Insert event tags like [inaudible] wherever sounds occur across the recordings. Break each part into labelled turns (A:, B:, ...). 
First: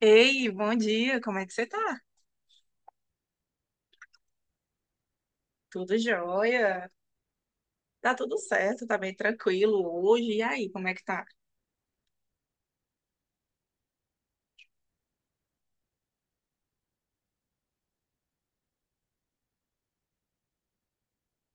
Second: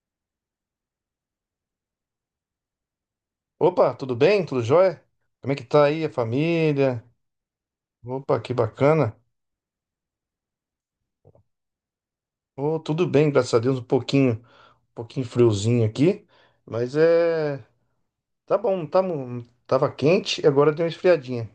A: Ei, bom dia, como é que você tá?
B: Opa, tudo bem? Tudo jóia? Como é que tá
A: Tudo
B: aí a
A: jóia?
B: família?
A: Tá tudo
B: Opa, que
A: certo, tá bem
B: bacana.
A: tranquilo hoje. E aí, como é que tá?
B: Oh, tudo bem, graças a Deus, um pouquinho friozinho aqui, mas tá bom, tá, tava quente e agora deu uma esfriadinha.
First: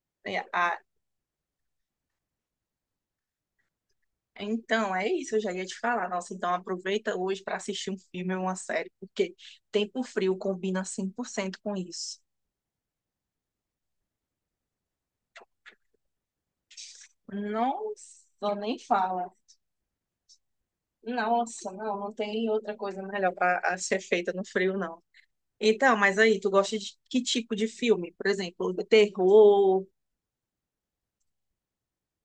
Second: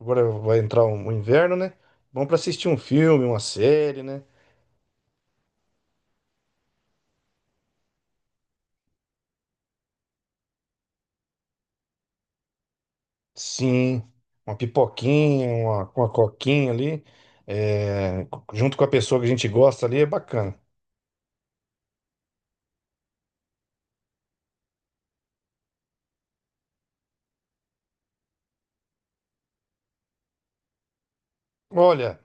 B: Agora
A: É,
B: vai
A: ah,
B: entrar o inverno, né? Bom pra assistir um filme, uma série, né?
A: é isso, eu já ia te falar. Nossa, então aproveita hoje pra assistir um filme ou uma série, porque tempo frio combina 100% com isso.
B: Sim, uma pipoquinha, uma coquinha ali, é,
A: Nossa,
B: junto
A: nem
B: com a pessoa que a
A: fala.
B: gente gosta ali, é bacana.
A: Nossa, não tem outra coisa melhor para ser feita no frio, não. Então, mas aí, tu gosta de que tipo de filme? Por exemplo, terror.
B: Olha,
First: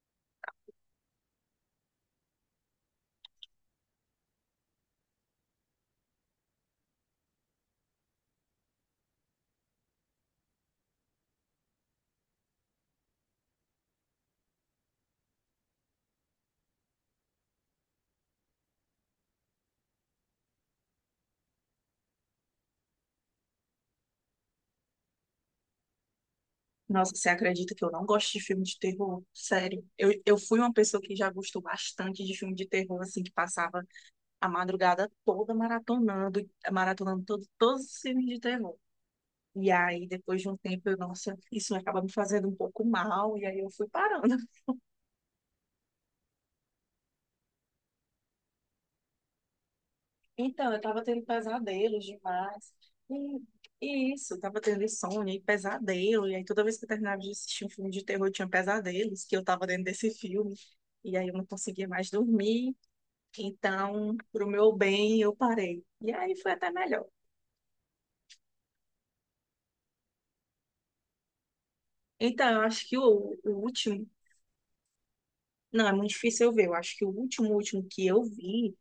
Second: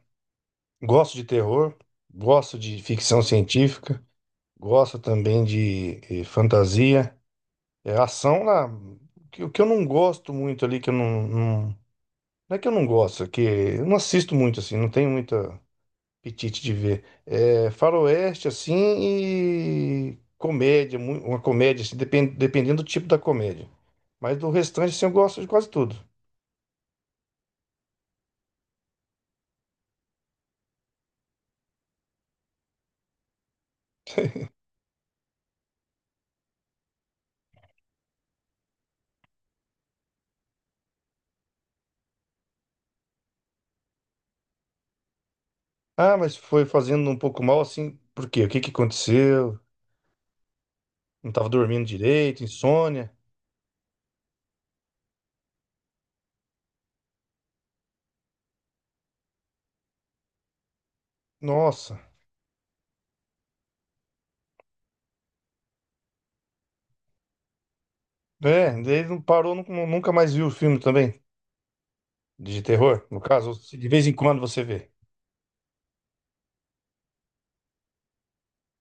B: gosto de terror, gosto de ficção científica. Gosto também de fantasia. É, ação lá. O que eu não gosto muito ali, que eu não, não. Não é que eu não gosto, é que eu não assisto muito assim, não tenho muito apetite de ver. É faroeste assim e comédia, uma comédia, assim, dependendo do tipo da comédia. Mas do restante, assim, eu gosto de quase tudo.
A: Nossa, você acredita que eu não gosto de filme de terror? Sério. Eu fui uma pessoa que já gostou bastante de filme de terror, assim, que passava a madrugada toda maratonando, maratonando todos os filmes de terror. E aí, depois de um tempo, eu, nossa, isso acaba me fazendo um pouco mal, e aí eu fui parando. [laughs]
B: Ah, mas foi fazendo um pouco mal assim, por quê? O que que aconteceu?
A: Então, eu tava tendo
B: Não estava dormindo
A: pesadelos
B: direito,
A: demais.
B: insônia.
A: E, e isso, eu tava tendo insônia e pesadelo. E aí, toda vez que eu terminava de assistir um filme de terror, eu tinha pesadelos, que eu tava dentro desse filme. E aí eu não conseguia
B: Nossa.
A: mais dormir. Então, pro meu bem, eu parei. E aí foi até melhor.
B: É, daí não parou, nunca mais viu o filme também.
A: Então, eu
B: De
A: acho que
B: terror, no
A: o
B: caso, se de vez
A: último.
B: em quando você vê.
A: Não, é muito difícil eu ver. Eu acho que o último, último que eu vi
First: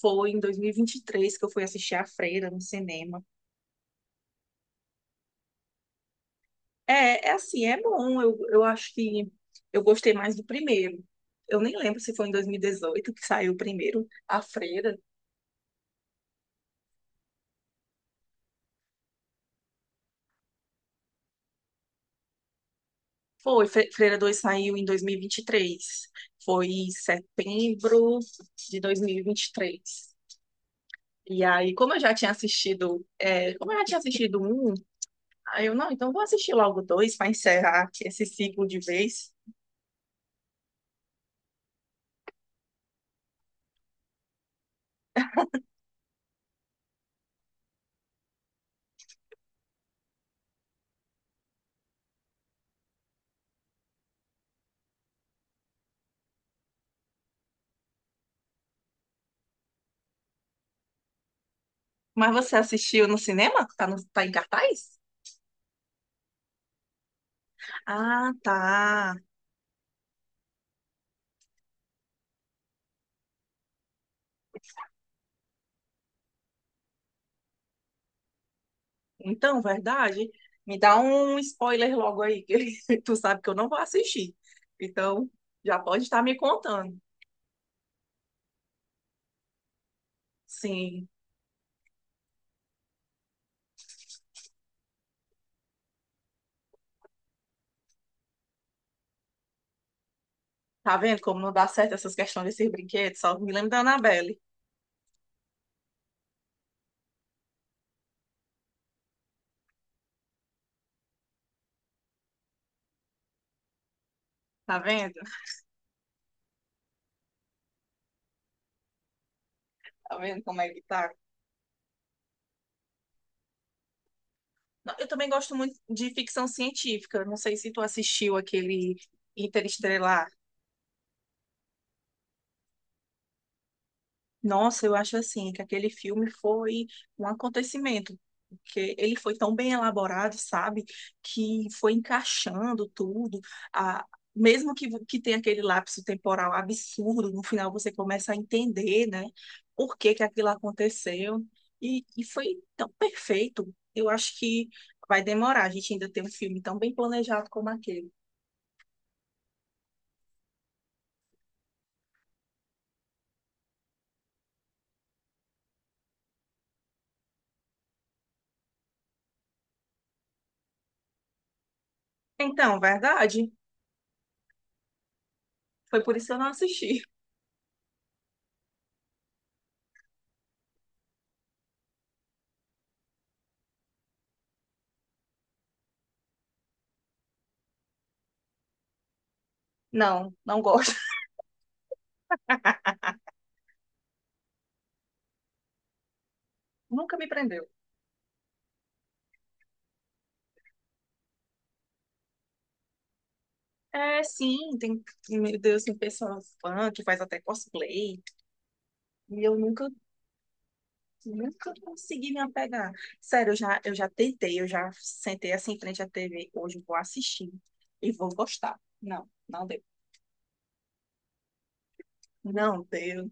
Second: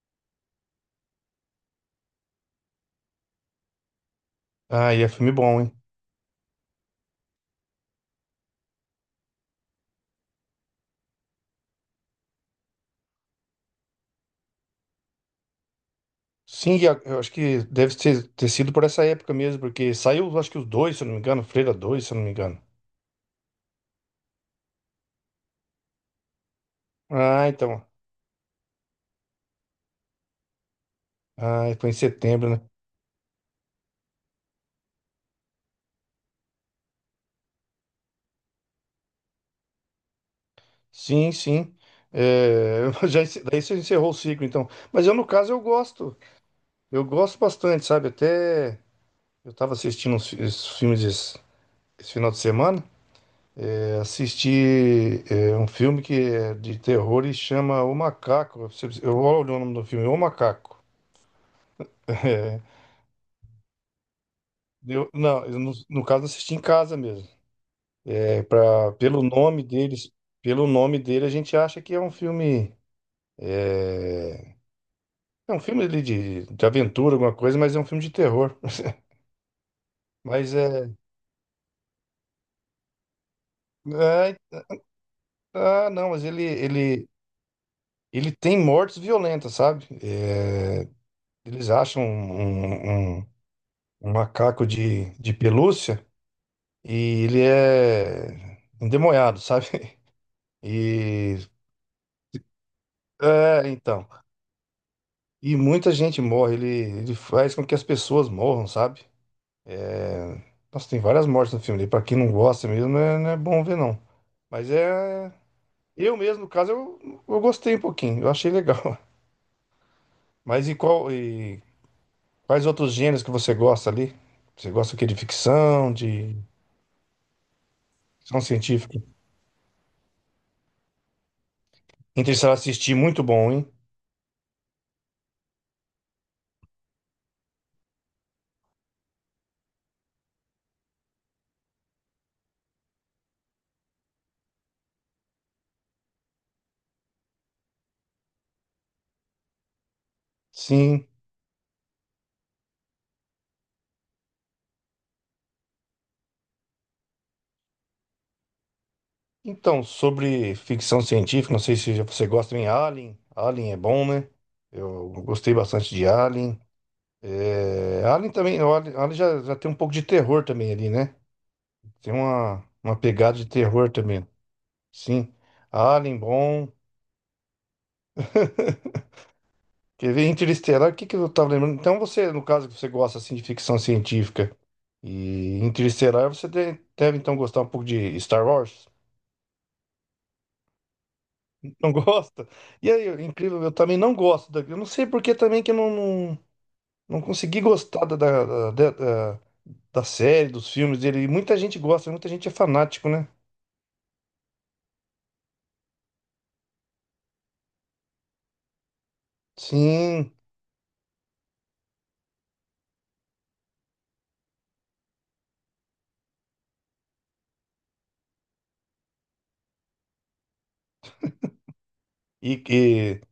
A: foi em 2023, que eu fui assistir A Freira no cinema.
B: Ah, e é filme bom, hein?
A: É, é assim, é bom. Eu acho que eu gostei mais do primeiro. Eu nem lembro se foi em 2018 que saiu o primeiro, A Freira.
B: Sim, e eu acho que deve ter sido por essa época mesmo, porque saiu, acho que os dois, se eu não me engano, Freira dois, se eu não me engano.
A: Foi, Freira 2 saiu em 2023. Foi em
B: Ah, então.
A: setembro de 2023. E aí,
B: Ah, foi em
A: como eu já tinha
B: setembro, né?
A: assistido, é, como eu já tinha assistido um, aí eu, não, então vou assistir logo dois para encerrar aqui esse ciclo de vez.
B: Sim, sim. [laughs] Já, daí você encerrou o ciclo, então. Mas eu, no caso, eu gosto. Eu gosto bastante, sabe? Até eu tava assistindo esses filmes esse final de semana. Assisti um filme que é de terror e chama O Macaco. Eu vou olhar o nome do filme, O Macaco.
A: Mas você
B: [laughs]
A: assistiu no cinema? Tá, no, tá em cartaz?
B: Não, eu no caso assisti em casa mesmo.
A: Ah, tá.
B: Pelo nome deles, pelo nome dele a gente acha que é, é um filme ali de aventura, alguma coisa, mas é um filme de terror. [laughs]
A: Então, verdade.
B: Mas
A: Me dá um spoiler logo aí, que [laughs] tu sabe que eu não vou assistir.
B: é
A: Então, já pode
B: não,
A: estar
B: mas
A: me
B: ele
A: contando.
B: ele ele tem mortes violentas, sabe? É,
A: Sim.
B: eles acham um macaco de pelúcia e ele é endemoniado, sabe? [laughs]
A: Tá vendo
B: E
A: como não dá certo essas questões desses brinquedos? Só me
B: é,
A: lembra da
B: então,
A: Annabelle.
B: e muita gente morre, ele faz com que as pessoas morram, sabe? Nossa, tem várias mortes no filme, e pra quem não gosta mesmo, não é, não é bom ver não. Mas
A: Tá vendo?
B: é eu mesmo, no caso, eu gostei um pouquinho, eu achei legal. [laughs]
A: Tá vendo como é
B: Mas e
A: que tá?
B: qual e quais outros gêneros que você gosta ali? Você
A: Não,
B: gosta o
A: eu
B: quê? De
A: também gosto muito
B: ficção,
A: de
B: de
A: ficção científica. Não sei se tu assistiu
B: Ficção
A: aquele
B: científica?
A: Interestelar.
B: Interestelar assisti, muito bom, hein?
A: Nossa, eu acho assim que aquele filme foi um acontecimento, porque ele foi tão bem elaborado, sabe, que foi encaixando tudo. A, mesmo que tenha aquele lapso temporal absurdo, no final você começa a entender, né, por que que aquilo
B: Sim.
A: aconteceu. E foi tão perfeito. Eu acho que vai demorar. A gente ainda tem um filme tão bem planejado como aquele.
B: Então, sobre ficção científica, não sei se já você gosta em Alien. Alien é bom, né? Eu gostei bastante de Alien. Alien também, Alien já tem um pouco de terror também ali, né? Tem uma,
A: Então,
B: uma pegada de
A: verdade.
B: terror também. Sim.
A: Foi por
B: Alien,
A: isso que eu não
B: bom.
A: assisti.
B: Quer ver Interestelar? O que que eu tava lembrando? Então, você, no caso que você gosta assim de ficção científica e Interestelar, você deve então gostar um pouco de Star Wars?
A: Não, não gosto.
B: [laughs] Não gosta? E aí, incrível, eu também não gosto da. Eu não sei por que também que eu não.
A: [laughs] Nunca
B: Não
A: me
B: consegui
A: prendeu.
B: gostar da, da- da série, dos filmes dele. E muita gente gosta, muita gente é fanático, né?
A: É, sim, tem, meu Deus, tem pessoa fã que faz até cosplay. E eu nunca,
B: Sim,
A: nunca consegui me apegar. Sério, eu já tentei, eu já sentei assim em frente à TV. Hoje eu vou assistir e vou gostar. Não, não deu.
B: e,
A: Não
B: e,
A: deu.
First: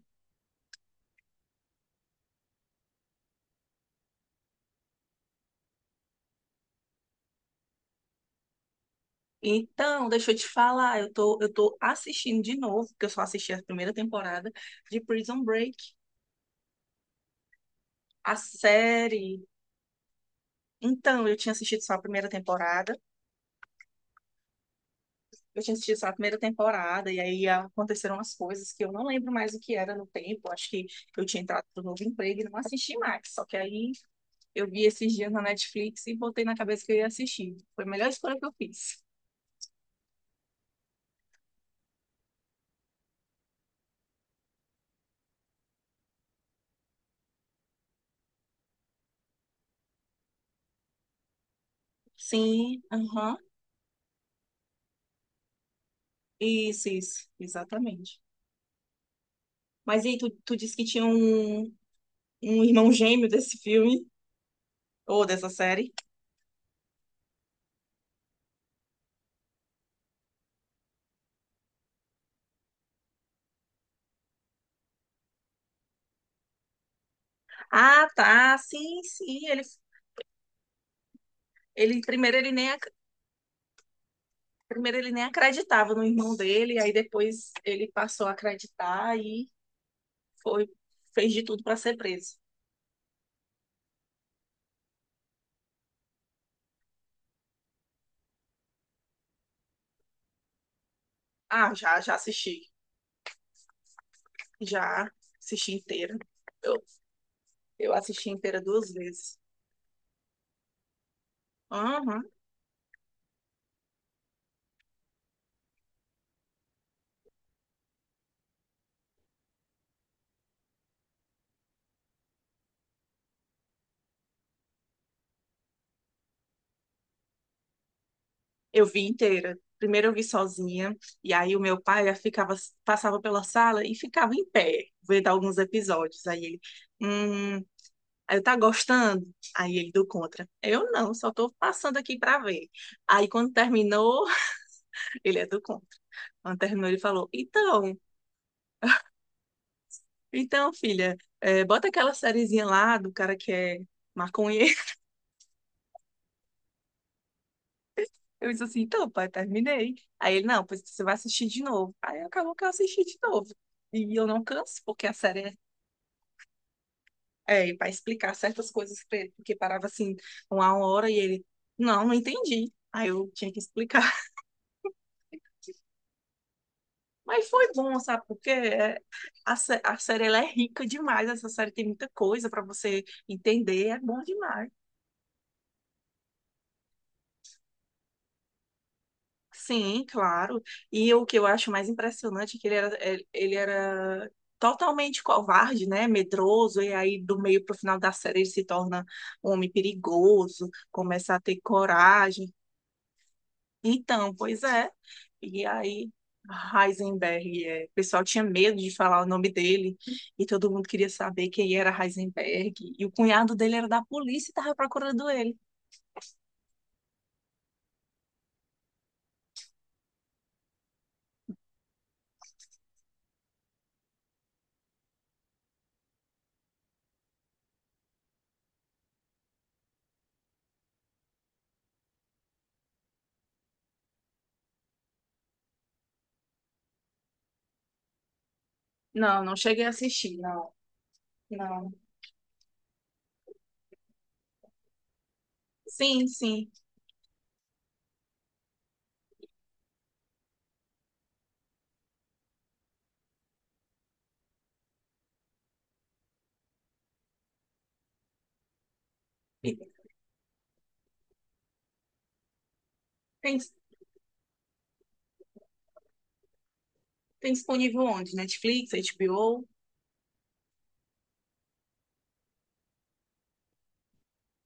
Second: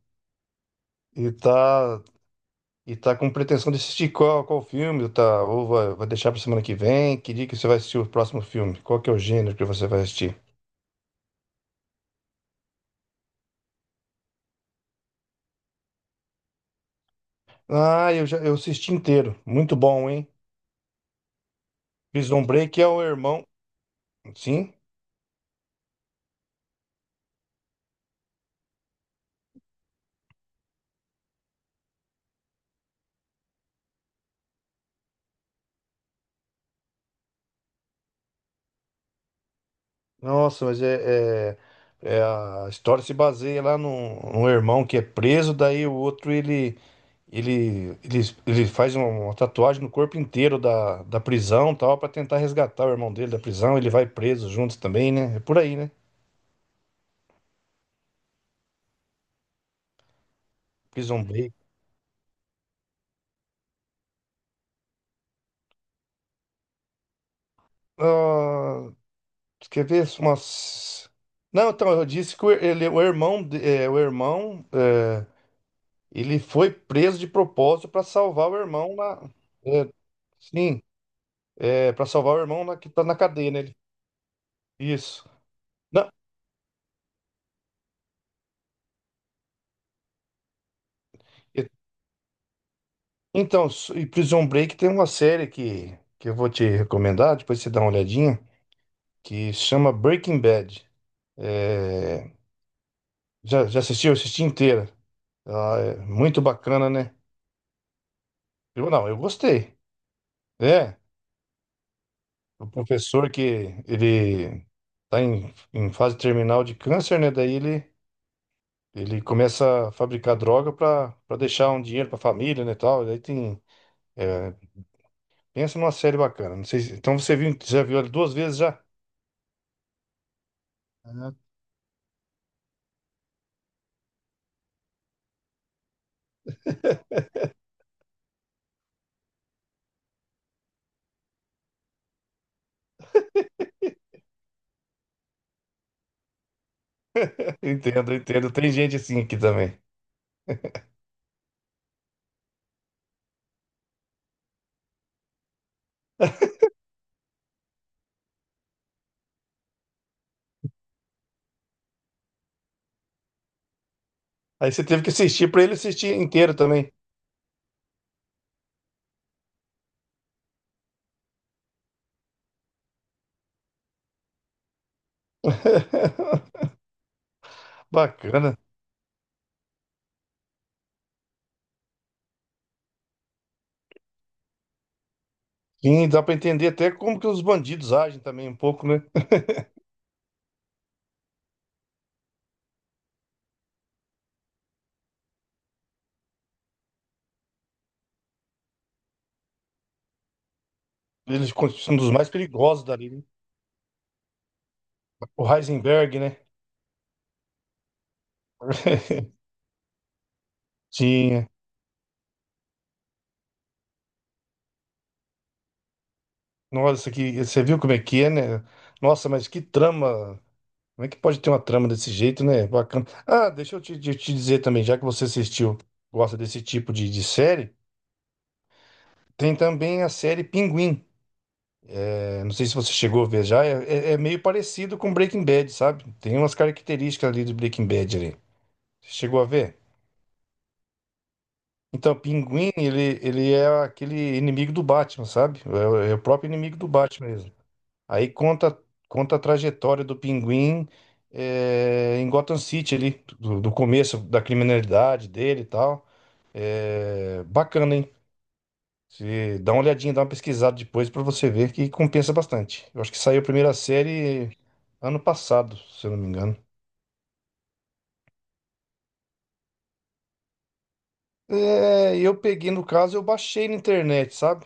B: e tá, e tá com pretensão de assistir qual filme, tá? Ou vai deixar pra semana que vem? Que dia que você vai assistir o próximo filme? Qual que é o gênero que você vai
A: Então, deixa eu
B: assistir?
A: te falar, eu tô assistindo de novo, porque eu só assisti a primeira temporada de Prison Break,
B: Ah, eu
A: a
B: já eu assisti inteiro.
A: série.
B: Muito bom, hein?
A: Então, eu tinha assistido só a primeira
B: Prison Break é
A: temporada.
B: o irmão. Sim.
A: Eu tinha assistido só a primeira temporada, e aí aconteceram umas coisas que eu não lembro mais o que era no tempo. Acho que eu tinha entrado no novo emprego e não assisti mais. Só que aí eu vi esses dias na Netflix e botei na cabeça que eu ia assistir. Foi a melhor escolha que eu fiz.
B: Nossa, mas a história se baseia lá num irmão que é preso, daí o outro ele, ele, ele faz uma tatuagem no corpo inteiro da prisão, e tal, pra tentar
A: Sim,
B: resgatar o irmão dele
A: aham.
B: da prisão, ele vai preso juntos também, né? É por aí, né?
A: Isso, exatamente. Mas e aí, tu disse que tinha
B: Prison Break.
A: um irmão gêmeo desse filme, ou dessa série?
B: Ah, quer ver umas. Não, então, eu disse que o irmão, ele foi preso de propósito para
A: Ah,
B: salvar o
A: tá,
B: irmão
A: sim,
B: na.
A: sim. Ele,
B: É, sim, É,
A: ele
B: pra salvar
A: primeiro
B: o
A: ele
B: irmão
A: nem
B: lá que tá na cadeia, né?
A: Primeiro ele nem
B: Isso.
A: acreditava no
B: Não,
A: irmão dele, aí depois ele passou a acreditar e foi, fez de tudo
B: e-
A: para ser preso.
B: então, Prison Break tem uma série que eu vou te recomendar, depois você dá uma olhadinha, que chama Breaking Bad.
A: Ah, já, já
B: É,
A: assisti.
B: já, assistiu? Eu assisti inteira.
A: Já assisti
B: Ah, é
A: inteira.
B: muito
A: Eu,
B: bacana, né?
A: eu assisti inteira
B: Eu
A: duas
B: não, eu
A: vezes.
B: gostei. É,
A: Aham.
B: o professor que ele tá em fase terminal de câncer, né? Daí ele começa a fabricar droga para deixar um dinheiro para a família, né, tal. Daí tem, é, pensa numa série bacana. Não sei. Então você viu, já viu ela duas vezes já?
A: Eu vi inteira. Primeiro eu vi sozinha, e
B: Ah,
A: aí o meu pai ficava, passava pela sala e ficava em pé, vendo alguns episódios.
B: [laughs]
A: Hum, aí eu tá gostando? Aí ele do contra. Eu não, só tô passando aqui para ver. Aí quando terminou, [laughs] ele é do contra. Quando terminou, ele falou:
B: Entendo, entendo. Tem gente assim aqui também.
A: então, filha, é, bota aquela sériezinha lá do cara que é maconheiro. [laughs]
B: [laughs]
A: Eu disse assim: Então, pai, terminei. Aí ele: Não, pois você vai assistir de novo. Aí acabou que eu assisti de novo. E eu não
B: Aí
A: canso,
B: você teve
A: porque
B: que
A: a
B: assistir
A: série
B: pra ele assistir inteiro também.
A: é para explicar certas coisas pra ele, porque parava assim, uma hora e ele: Não, não entendi. Aí eu tinha que explicar. [laughs]
B: [laughs]
A: Mas foi bom, sabe? Porque
B: Bacana.
A: é, a série ela é rica demais. Essa série tem muita coisa para você entender. É bom demais.
B: Sim, dá pra entender até como que os bandidos agem também um pouco, né?
A: Sim, claro. E o que eu acho mais impressionante é que ele era totalmente covarde, né? Medroso, e aí do meio para o final da série ele se torna um homem perigoso, começa a
B: Eles
A: ter
B: são dos mais
A: coragem.
B: perigosos dali, né?
A: Então, pois é.
B: O
A: E aí,
B: Heisenberg, né?
A: Heisenberg, é, o pessoal tinha medo de falar o
B: [laughs]
A: nome dele, e todo mundo queria
B: Tinha.
A: saber quem era Heisenberg. E o cunhado dele era da polícia e estava procurando ele.
B: Nossa, que você viu como é que é, né? Nossa, mas que trama. Como é que pode ter uma trama desse jeito, né? Bacana. Ah, deixa eu te dizer também, já que você assistiu, gosta desse tipo de série, tem também a série Pinguim. Não sei se você chegou a ver já, é meio parecido com Breaking Bad, sabe? Tem umas características ali do Breaking Bad ali. Você chegou
A: Não,
B: a
A: não
B: ver?
A: cheguei a assistir, não. Não.
B: Então, Pinguim, ele é aquele inimigo do Batman, sabe? É o
A: Sim,
B: próprio
A: sim.
B: inimigo do Batman mesmo. Aí conta a trajetória do Pinguim, em Gotham City ali, do começo da criminalidade dele e tal. É bacana, hein? Se dá
A: E
B: uma olhadinha, dá uma pesquisada depois pra você ver que compensa bastante. Eu acho que saiu a
A: tem,
B: primeira série ano passado, se eu não me engano.
A: tem disponível onde? Netflix, HBO?
B: Eu peguei no caso, eu baixei na internet, sabe?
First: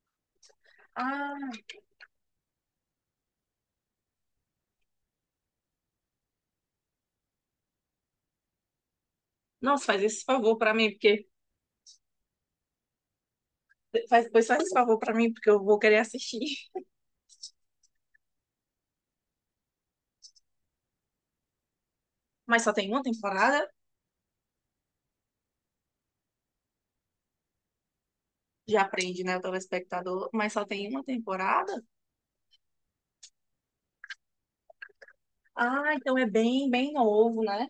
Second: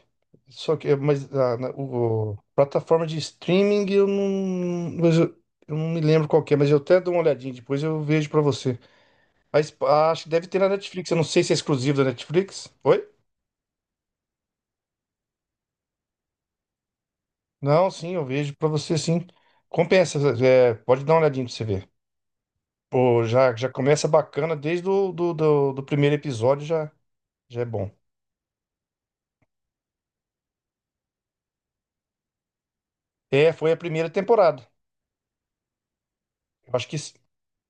B: Só que, mas
A: Ah,
B: a, plataforma de streaming eu não, mas eu não me lembro qual que é, mas eu até dou uma olhadinha depois eu vejo pra você. A Sp-
A: nossa, faz esse
B: Acho que deve
A: favor
B: ter na
A: pra mim,
B: Netflix, eu não
A: porque.
B: sei se é exclusivo da Netflix. Oi?
A: Faz, depois faz esse favor pra mim, porque eu vou querer assistir. [laughs]
B: Não, sim, eu vejo pra você sim. Compensa, pode dar uma olhadinha pra você ver.
A: Mas só tem uma
B: Pô, já,
A: temporada?
B: já começa bacana desde o do primeiro episódio, já é bom.
A: Já aprende, né, o telespectador? Mas só tem uma temporada?
B: Foi a primeira temporada.
A: Ah, então é bem,
B: Eu acho
A: bem
B: que
A: novo, né?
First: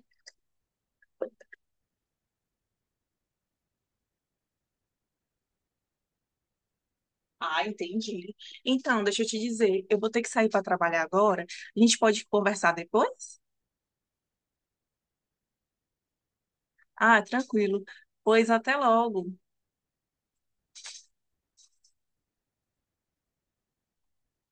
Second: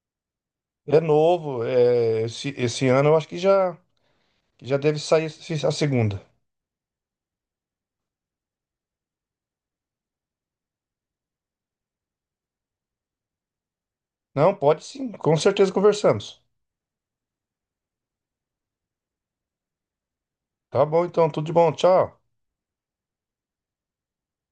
B: é novo, esse ano eu acho que que já deve sair a segunda.
A: Ah, entendi. Então, deixa eu te dizer, eu vou ter que sair para trabalhar agora. A gente pode conversar depois?
B: Não, pode sim, com certeza conversamos.
A: Ah, tranquilo. Pois até logo.
B: Tá bom então, tudo de bom, tchau.